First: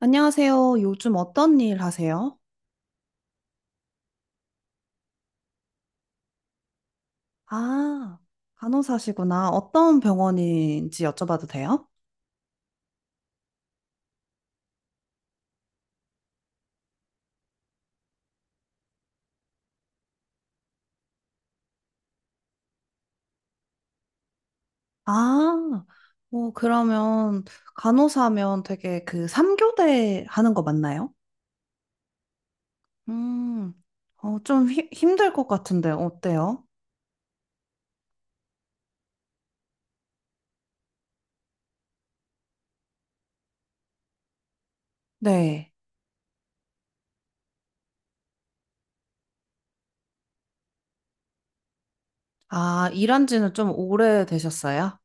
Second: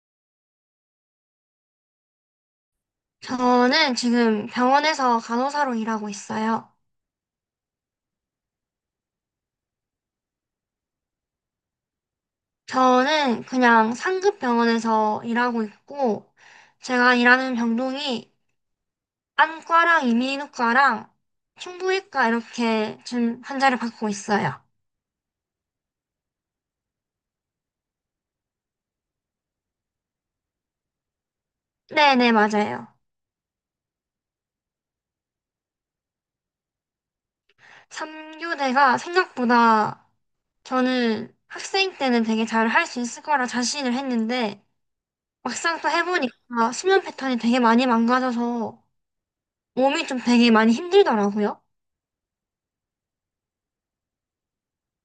안녕하세요. 요즘 어떤 일 하세요? 저는 지금 병원에서 간호사로 일하고 있어요. 아, 간호사시구나. 어떤 병원인지 여쭤봐도 돼요? 저는 그냥 상급 병원에서 일하고 있고, 제가 일하는 병동이 안과랑 이민후과랑 흉부외과 이렇게 지금 환자를 받고 있어요. 아, 뭐, 그러면 간호사면 되게 그 삼교대 하는 거 맞나요? 네네, 맞아요. 음, 좀 힘들 것 같은데, 어때요? 3교대가 생각보다, 저는 학생 때는 되게 잘 할 수 있을 거라 자신을 했는데, 네. 막상 또 해보니까 수면 패턴이 되게 많이 망가져서 몸이 좀 되게 많이 힘들더라고요. 아, 일한 지는 좀 오래 되셨어요?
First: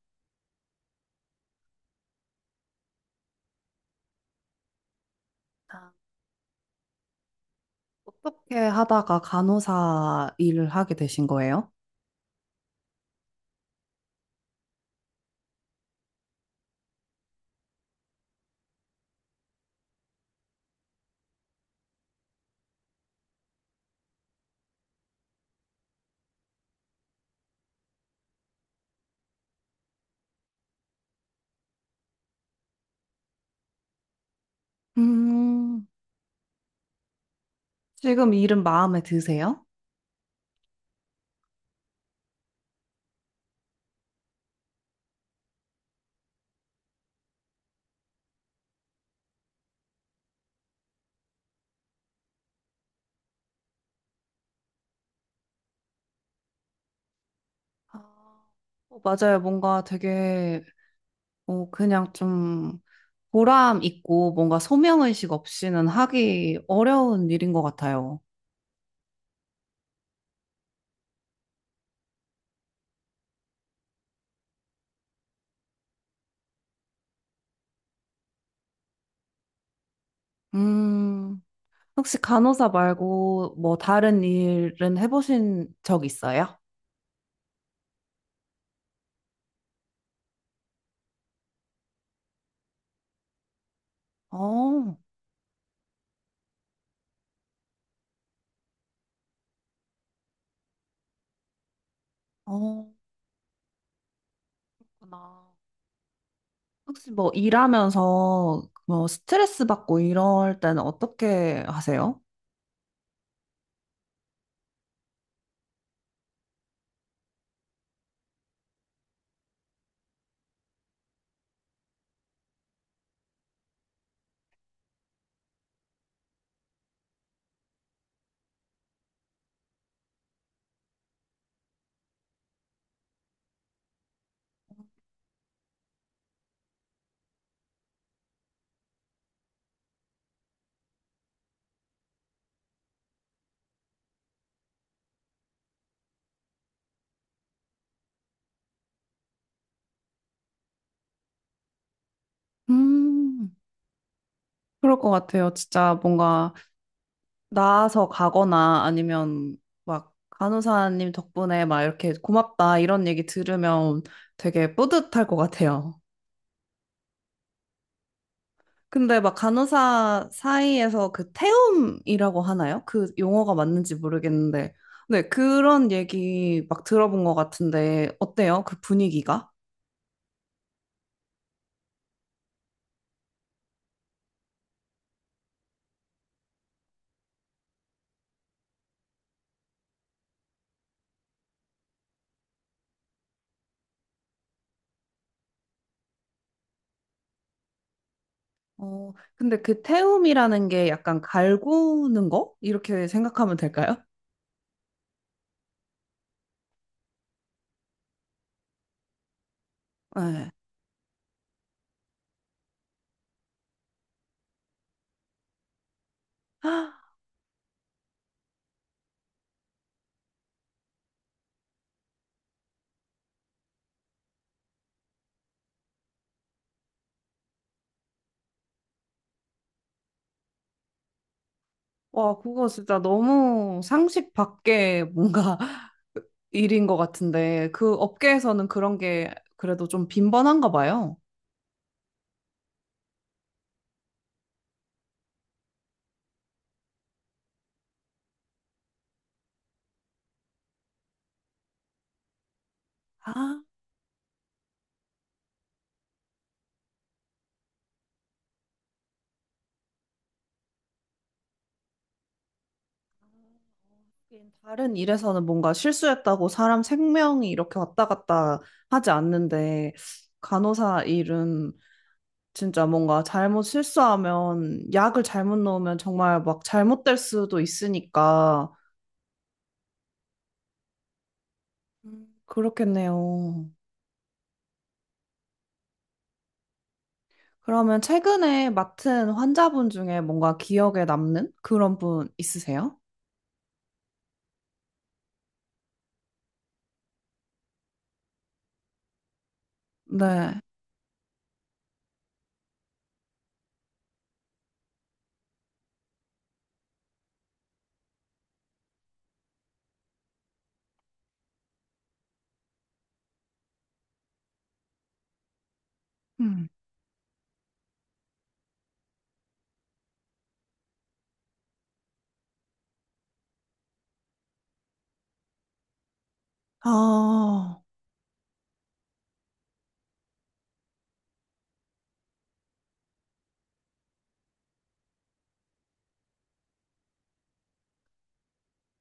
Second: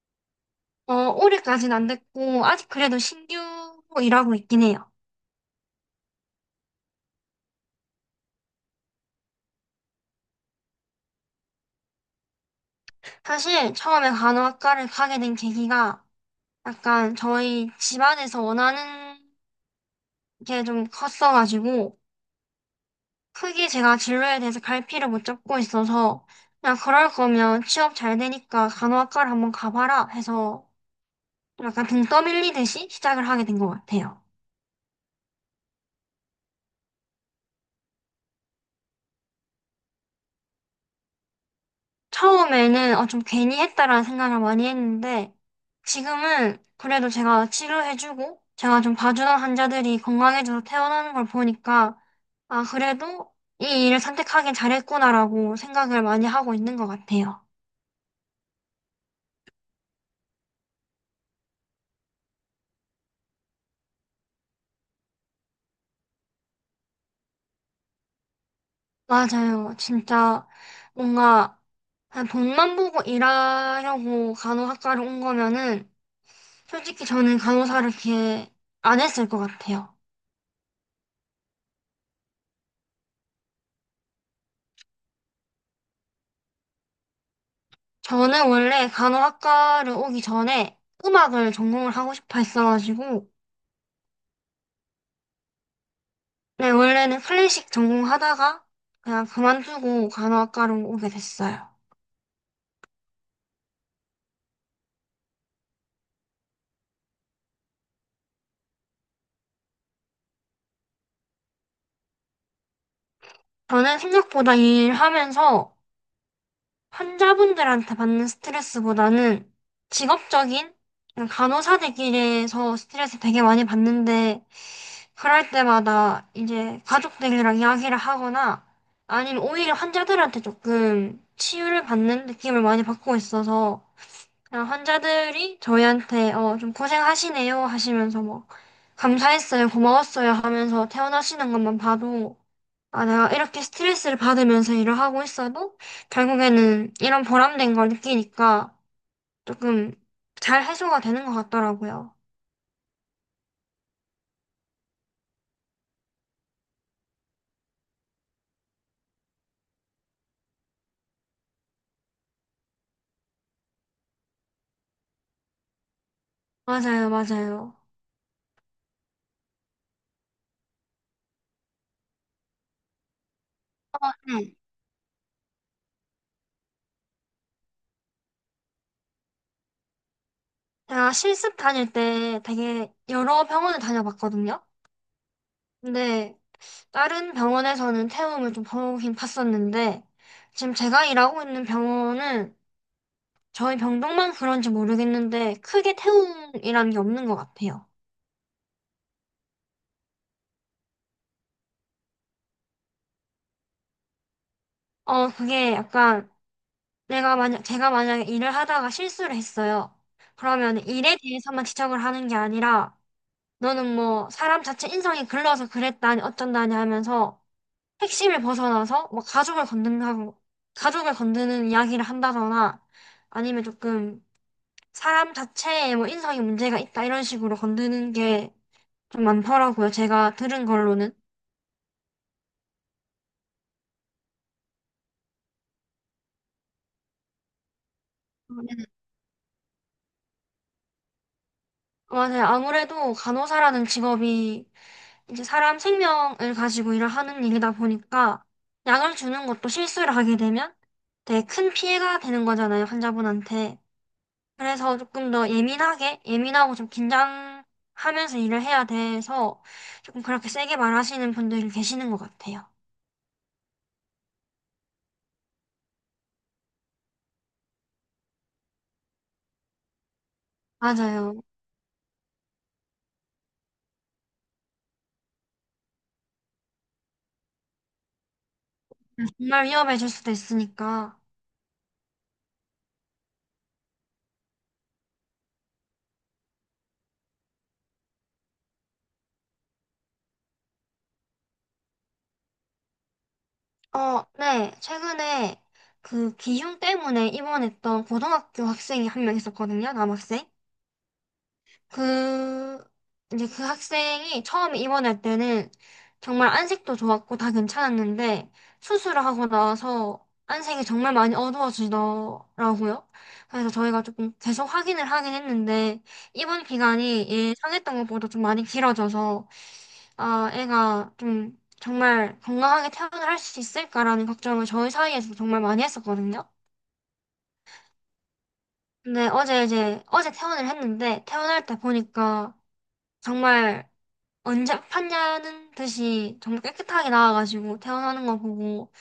올해까지는 안 됐고, 아직 그래도 신규로 일하고 있긴 해요. 아, 어떻게 하다가 간호사 일을 하게 되신 거예요? 사실 처음에 간호학과를 가게 된 계기가 약간 저희 집안에서 원하는 게 좀 컸어가지고, 크게 제가 진로에 대해서 갈피를 못 잡고 있어서, 그냥 그럴 거면 취업 잘 되니까 간호학과를 한번 가봐라 해서 약간 등 떠밀리듯이 시작을 하게 된 것 같아요. 음, 지금 일은 마음에 드세요? 처음에는 좀 괜히 했다라는 생각을 많이 했는데, 지금은 그래도 제가 치료해주고 제가 좀 봐주던 환자들이 건강해져서 퇴원하는 걸 보니까 아, 그래도 이 일을 선택하긴 잘했구나라고 생각을 많이 하고 있는 것 같아요. 아, 맞아요. 뭔가 되게 그냥 좀 보람 있고 뭔가 소명의식 없이는 하기 어려운 일인 것 같아요. 맞아요. 진짜 뭔가 그냥 돈만 보고 일하려고 간호학과를 온 거면은 솔직히 저는 간호사를 이렇게 안 했을 것 같아요. 음, 혹시 간호사 말고 뭐 다른 일은 해보신 적 있어요? 저는 원래 간호학과를 오기 전에 음악을 전공을 하고 싶어 했어가지고, 어, 네, 원래는 클래식 전공하다가 그냥 그만두고 간호학과로 오게 됐어요. 어, 그렇구나. 혹시 뭐 일하면서 뭐 스트레스 받고 이럴 때는 어떻게 하세요? 저는 생각보다 일하면서 환자분들한테 받는 스트레스보다는 직업적인 그냥 간호사들끼리에서 스트레스 되게 많이 받는데, 그럴 때마다 이제 가족들이랑 이야기를 하거나, 아니면 오히려 환자들한테 조금 치유를 받는 느낌을 많이 받고 있어서, 그냥 환자들이 저희한테 좀 고생하시네요 하시면서 뭐 감사했어요, 고마웠어요 하면서 퇴원하시는 것만 봐도 아, 내가 이렇게 스트레스를 받으면서 일을 하고 있어도 결국에는 이런 보람된 걸 느끼니까 조금 잘 해소가 되는 것 같더라고요. 음, 그럴 것 같아요. 진짜 뭔가 나아서 가거나 아니면 막 간호사님 덕분에 막 이렇게 고맙다 이런 얘기 들으면 되게 뿌듯할 것 같아요. 맞아요, 맞아요. 근데 막 간호사 사이에서 그 태움이라고 하나요? 그 용어가 맞는지 네. 모르겠는데. 네, 그런 얘기 막 들어본 것 같은데 어때요? 그 분위기가? 제가 실습 다닐 때 되게 여러 병원을 다녀봤거든요. 근데 다른 병원에서는 태움을 좀 보긴 봤었는데 지금 제가 일하고 있는 병원은 저희 병동만 그런지 모르겠는데 크게 태움이라는 게 없는 것 같아요. 근데 그 태움이라는 게 약간 갈구는 거? 이렇게 생각하면 될까요? 그게 약간 내가 만약 제가 만약에 일을 하다가 실수를 했어요. 네. 그러면 일에 대해서만 지적을 하는 게 아니라 너는 뭐 사람 자체 인성이 글러서 그랬다니 어쩐다니 하면서 핵심을 벗어나서 뭐 가족을 건든다고 가족을 건드는 이야기를 한다거나 아니면 조금 사람 자체에 뭐 인성이 문제가 있다 이런 식으로 건드는 게 좀 많더라고요. 제가 들은 걸로는. 와, 그거 진짜 너무 상식 밖에 뭔가 일인 것 같은데, 그 업계에서는 그런 게 그래도 좀 빈번한가 봐요. 맞아요. 아무래도 간호사라는 직업이 이제 사람 생명을 가지고 일을 하는 일이다 보니까 약을 주는 것도 실수를 하게 되면 되게 큰 피해가 되는 거잖아요, 아, 환자분한테. 그래서 조금 더 예민하게, 예민하고 좀 긴장하면서 일을 해야 돼서 조금 그렇게 세게 말하시는 분들이 계시는 것 같아요. 하긴 다른 일에서는 뭔가 실수했다고 사람 생명이 이렇게 왔다 갔다 하지 않는데, 간호사 맞아요. 일은 진짜 뭔가 잘못 실수하면, 약을 잘못 넣으면 정말 막 잘못될 수도 있으니까, 정말 위험해질 수도 있으니까. 그렇겠네요. 그러면 최근에 맡은 환자분 중에 뭔가 기억에 남는 그런 분 있으세요? 어, 네. 최근에 그 기흉 때문에 입원했던 고등학교 학생이 한 명 있었거든요, 남학생. 네. 그, 이제 그 학생이 처음 입원할 때는 정말 안색도 좋았고 다 괜찮았는데 수술을 하고 나서 안색이 정말 많이 어두워지더라고요. 그래서 저희가 조금 계속 확인을 하긴 했는데 입원 음. 기간이 예상했던 것보다 좀 많이 길어져서 아, 애가 좀 정말 건강하게 퇴원을 할 수 있을까라는 걱정을 저희 사이에서 정말 많이 했었거든요. 아, 근데 어제 이제 어제 퇴원을 했는데 퇴원할 때 보니까 정말 언제 아팠냐는 듯이 정말 깨끗하게 나와가지고 퇴원하는 거 보고,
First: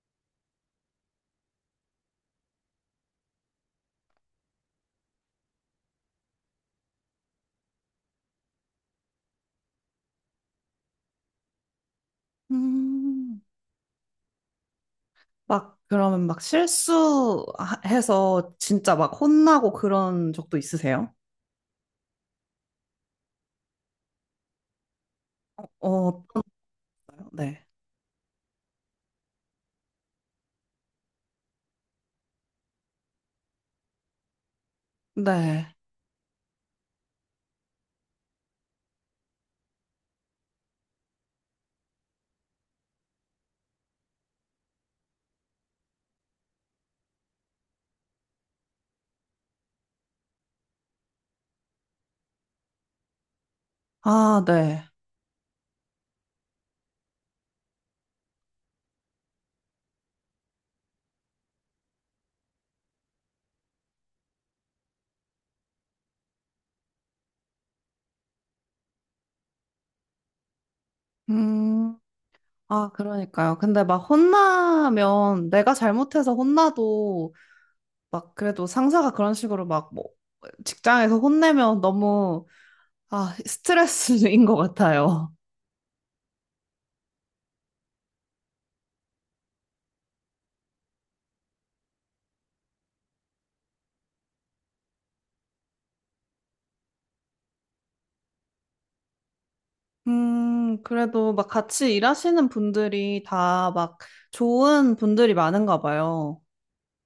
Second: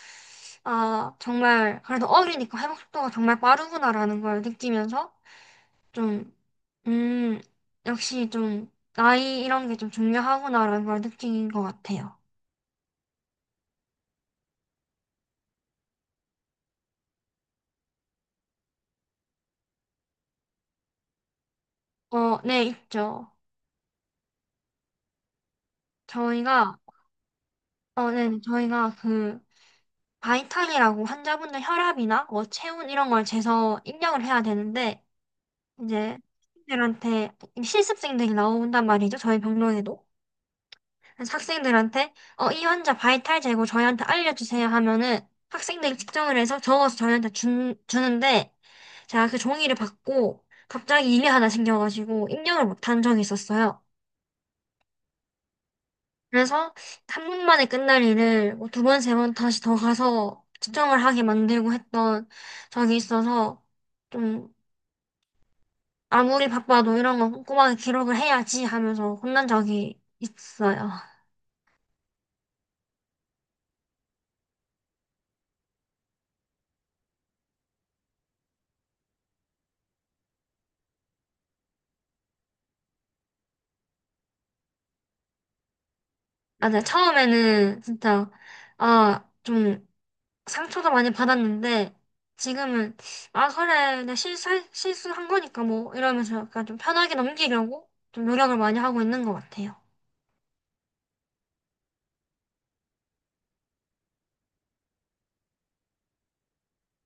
아, 정말, 그래도 어리니까 회복 속도가 정말 빠르구나라는 걸 느끼면서 좀, 음, 역시 좀, 나이 이런 게 좀 중요하구나라는 걸 느낀 것 같아요. 음. 막, 그러면 막 실수해서 진짜 막 혼나고 그런 적도 있으세요? 어, 네, 있죠. 어, 저희가, 네. 네, 네, 저희가 그, 바이탈이라고 환자분들 혈압이나 뭐 체온 이런 걸 재서 입력을 해야 되는데, 네. 이제, 들한테 실습생들이 나온단 말이죠. 저희 병동에도. 그래서 학생들한테 이 환자 바이탈 재고 저희한테 알려주세요 하면은 학생들이 측정을 해서 적어서 저희한테 주는데 제가 그 종이를 받고 갑자기 일이 하나 생겨가지고 입력을 못한 적이 있었어요. 아, 네. 그래서 한분 만에 끝날 일을 뭐 두 번, 세 번 다시 더 가서 측정을 하게 만들고 했던 적이 있어서 좀 아무리 바빠도 이런 거 꼼꼼하게 기록을 해야지 하면서 혼난 적이 있어요. 음. 아, 그러니까요. 근데 막 혼나면 내가 잘못해서 혼나도 막 그래도 상사가 그런 식으로 막 뭐 직장에서 혼내면 너무 아, 스트레스인 것 같아요. 맞아요. 처음에는 진짜 아, 좀 상처도 많이 받았는데 지금은 아 그래 내 실수한 거니까 뭐 이러면서 약간 좀 편하게 넘기려고 좀 노력을 많이 하고 있는 것 같아요. 그래도 막 같이 일하시는 분들이 다 막 좋은 분들이 많은가 봐요.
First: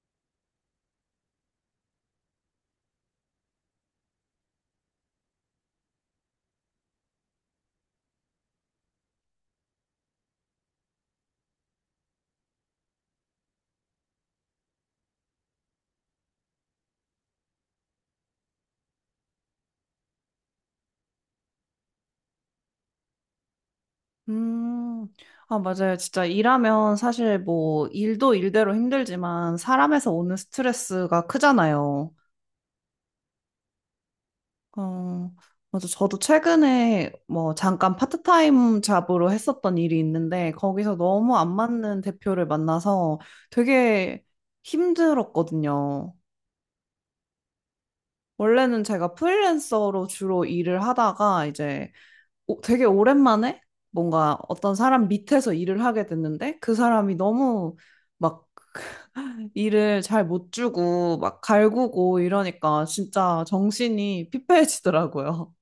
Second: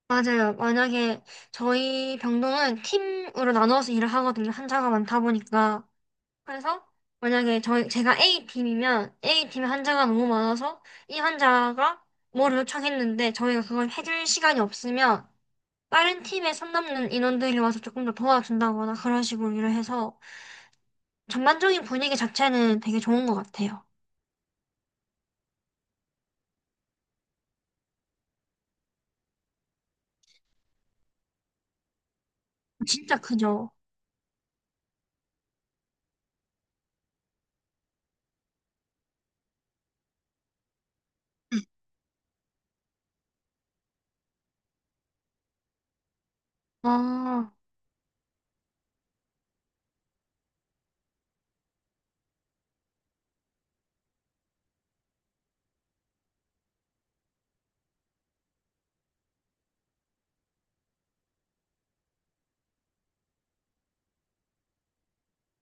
맞아요. 만약에 저희 병동은 팀으로 나눠서 일을 하거든요. 환자가 많다 보니까. 그래서 만약에 저희 제가 A 팀이면 A 팀에 환자가 너무 많아서 이 환자가 뭐를 요청했는데 저희가 그걸 해줄 시간이 없으면 다른 팀에 선 넘는 인원들이 와서 조금 더 도와준다거나 그런 식으로 일을 해서 전반적인 분위기 자체는 되게 좋은 것 같아요. 음, 아, 맞아요. 진짜 일하면 사실 뭐 일도 일대로 힘들지만 사람에서 오는 스트레스가 크잖아요. 진짜 크죠. 어, 맞아. 저도 최근에 뭐 잠깐 파트타임 잡으로 했었던 일이 있는데 거기서 너무 안 맞는 대표를 만나서 되게 힘들었거든요. 아, 원래는 제가 프리랜서로 주로 일을 하다가 이제 되게 오랜만에 뭔가 어떤 사람 밑에서 일을 하게 됐는데 그 사람이 너무 막 일을 잘 못 주고 막 갈구고 이러니까 진짜 정신이 피폐해지더라고요.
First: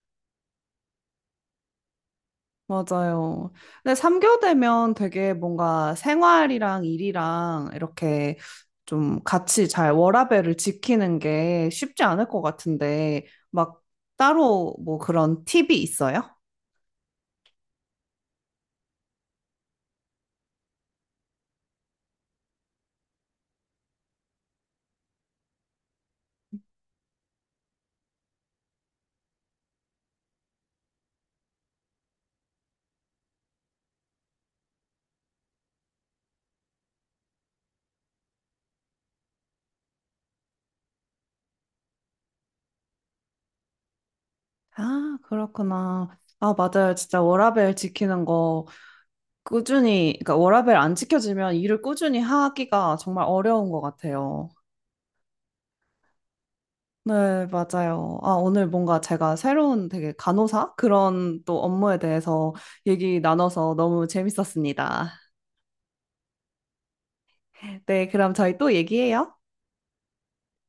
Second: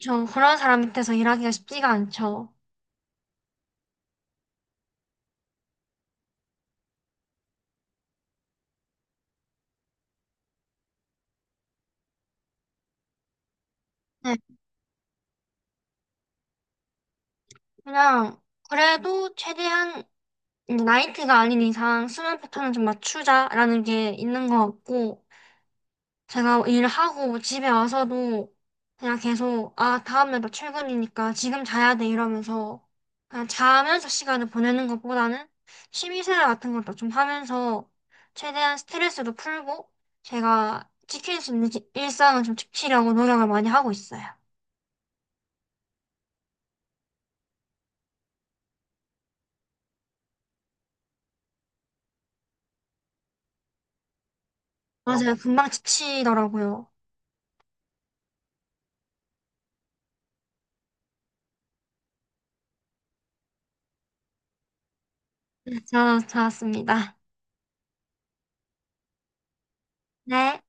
저 그런 사람 밑에서 일하기가 쉽지가 않죠. 맞아요. 근데 3교되면 되게 뭔가 생활이랑 일이랑 이렇게 좀 같이 잘 워라밸을 지키는 게 쉽지 않을 것 같은데, 막 네, 따로 뭐 그런 팁이 있어요? 그냥 그래도 최대한 이제 나이트가 아닌 이상 수면 패턴은 좀 맞추자라는 게 있는 것 같고, 제가 일하고 집에 와서도 그냥 계속, 아, 다음에 또 출근이니까 지금 자야 돼 이러면서 그냥 자면서 시간을 보내는 것보다는 취미생활 같은 것도 좀 하면서 최대한 스트레스도 풀고 제가 지킬 수 있는 일상을 좀 지키려고 노력을 많이 하고 있어요. 아, 그렇구나. 아, 맞아요. 진짜 워라밸 지키는 거 꾸준히, 그러니까 워라밸 안 지켜지면 일을 꾸준히 하기가 정말 어려운 것 같아요. 어, 맞아요. 금방 지치더라고요. 네, 맞아요. 아, 오늘 뭔가 제가 새로운 되게 간호사? 그런 또 업무에 대해서 얘기 나눠서 너무 재밌었습니다. 네, 잘았습니다. 네, 그럼 저희 또 얘기해요. 네.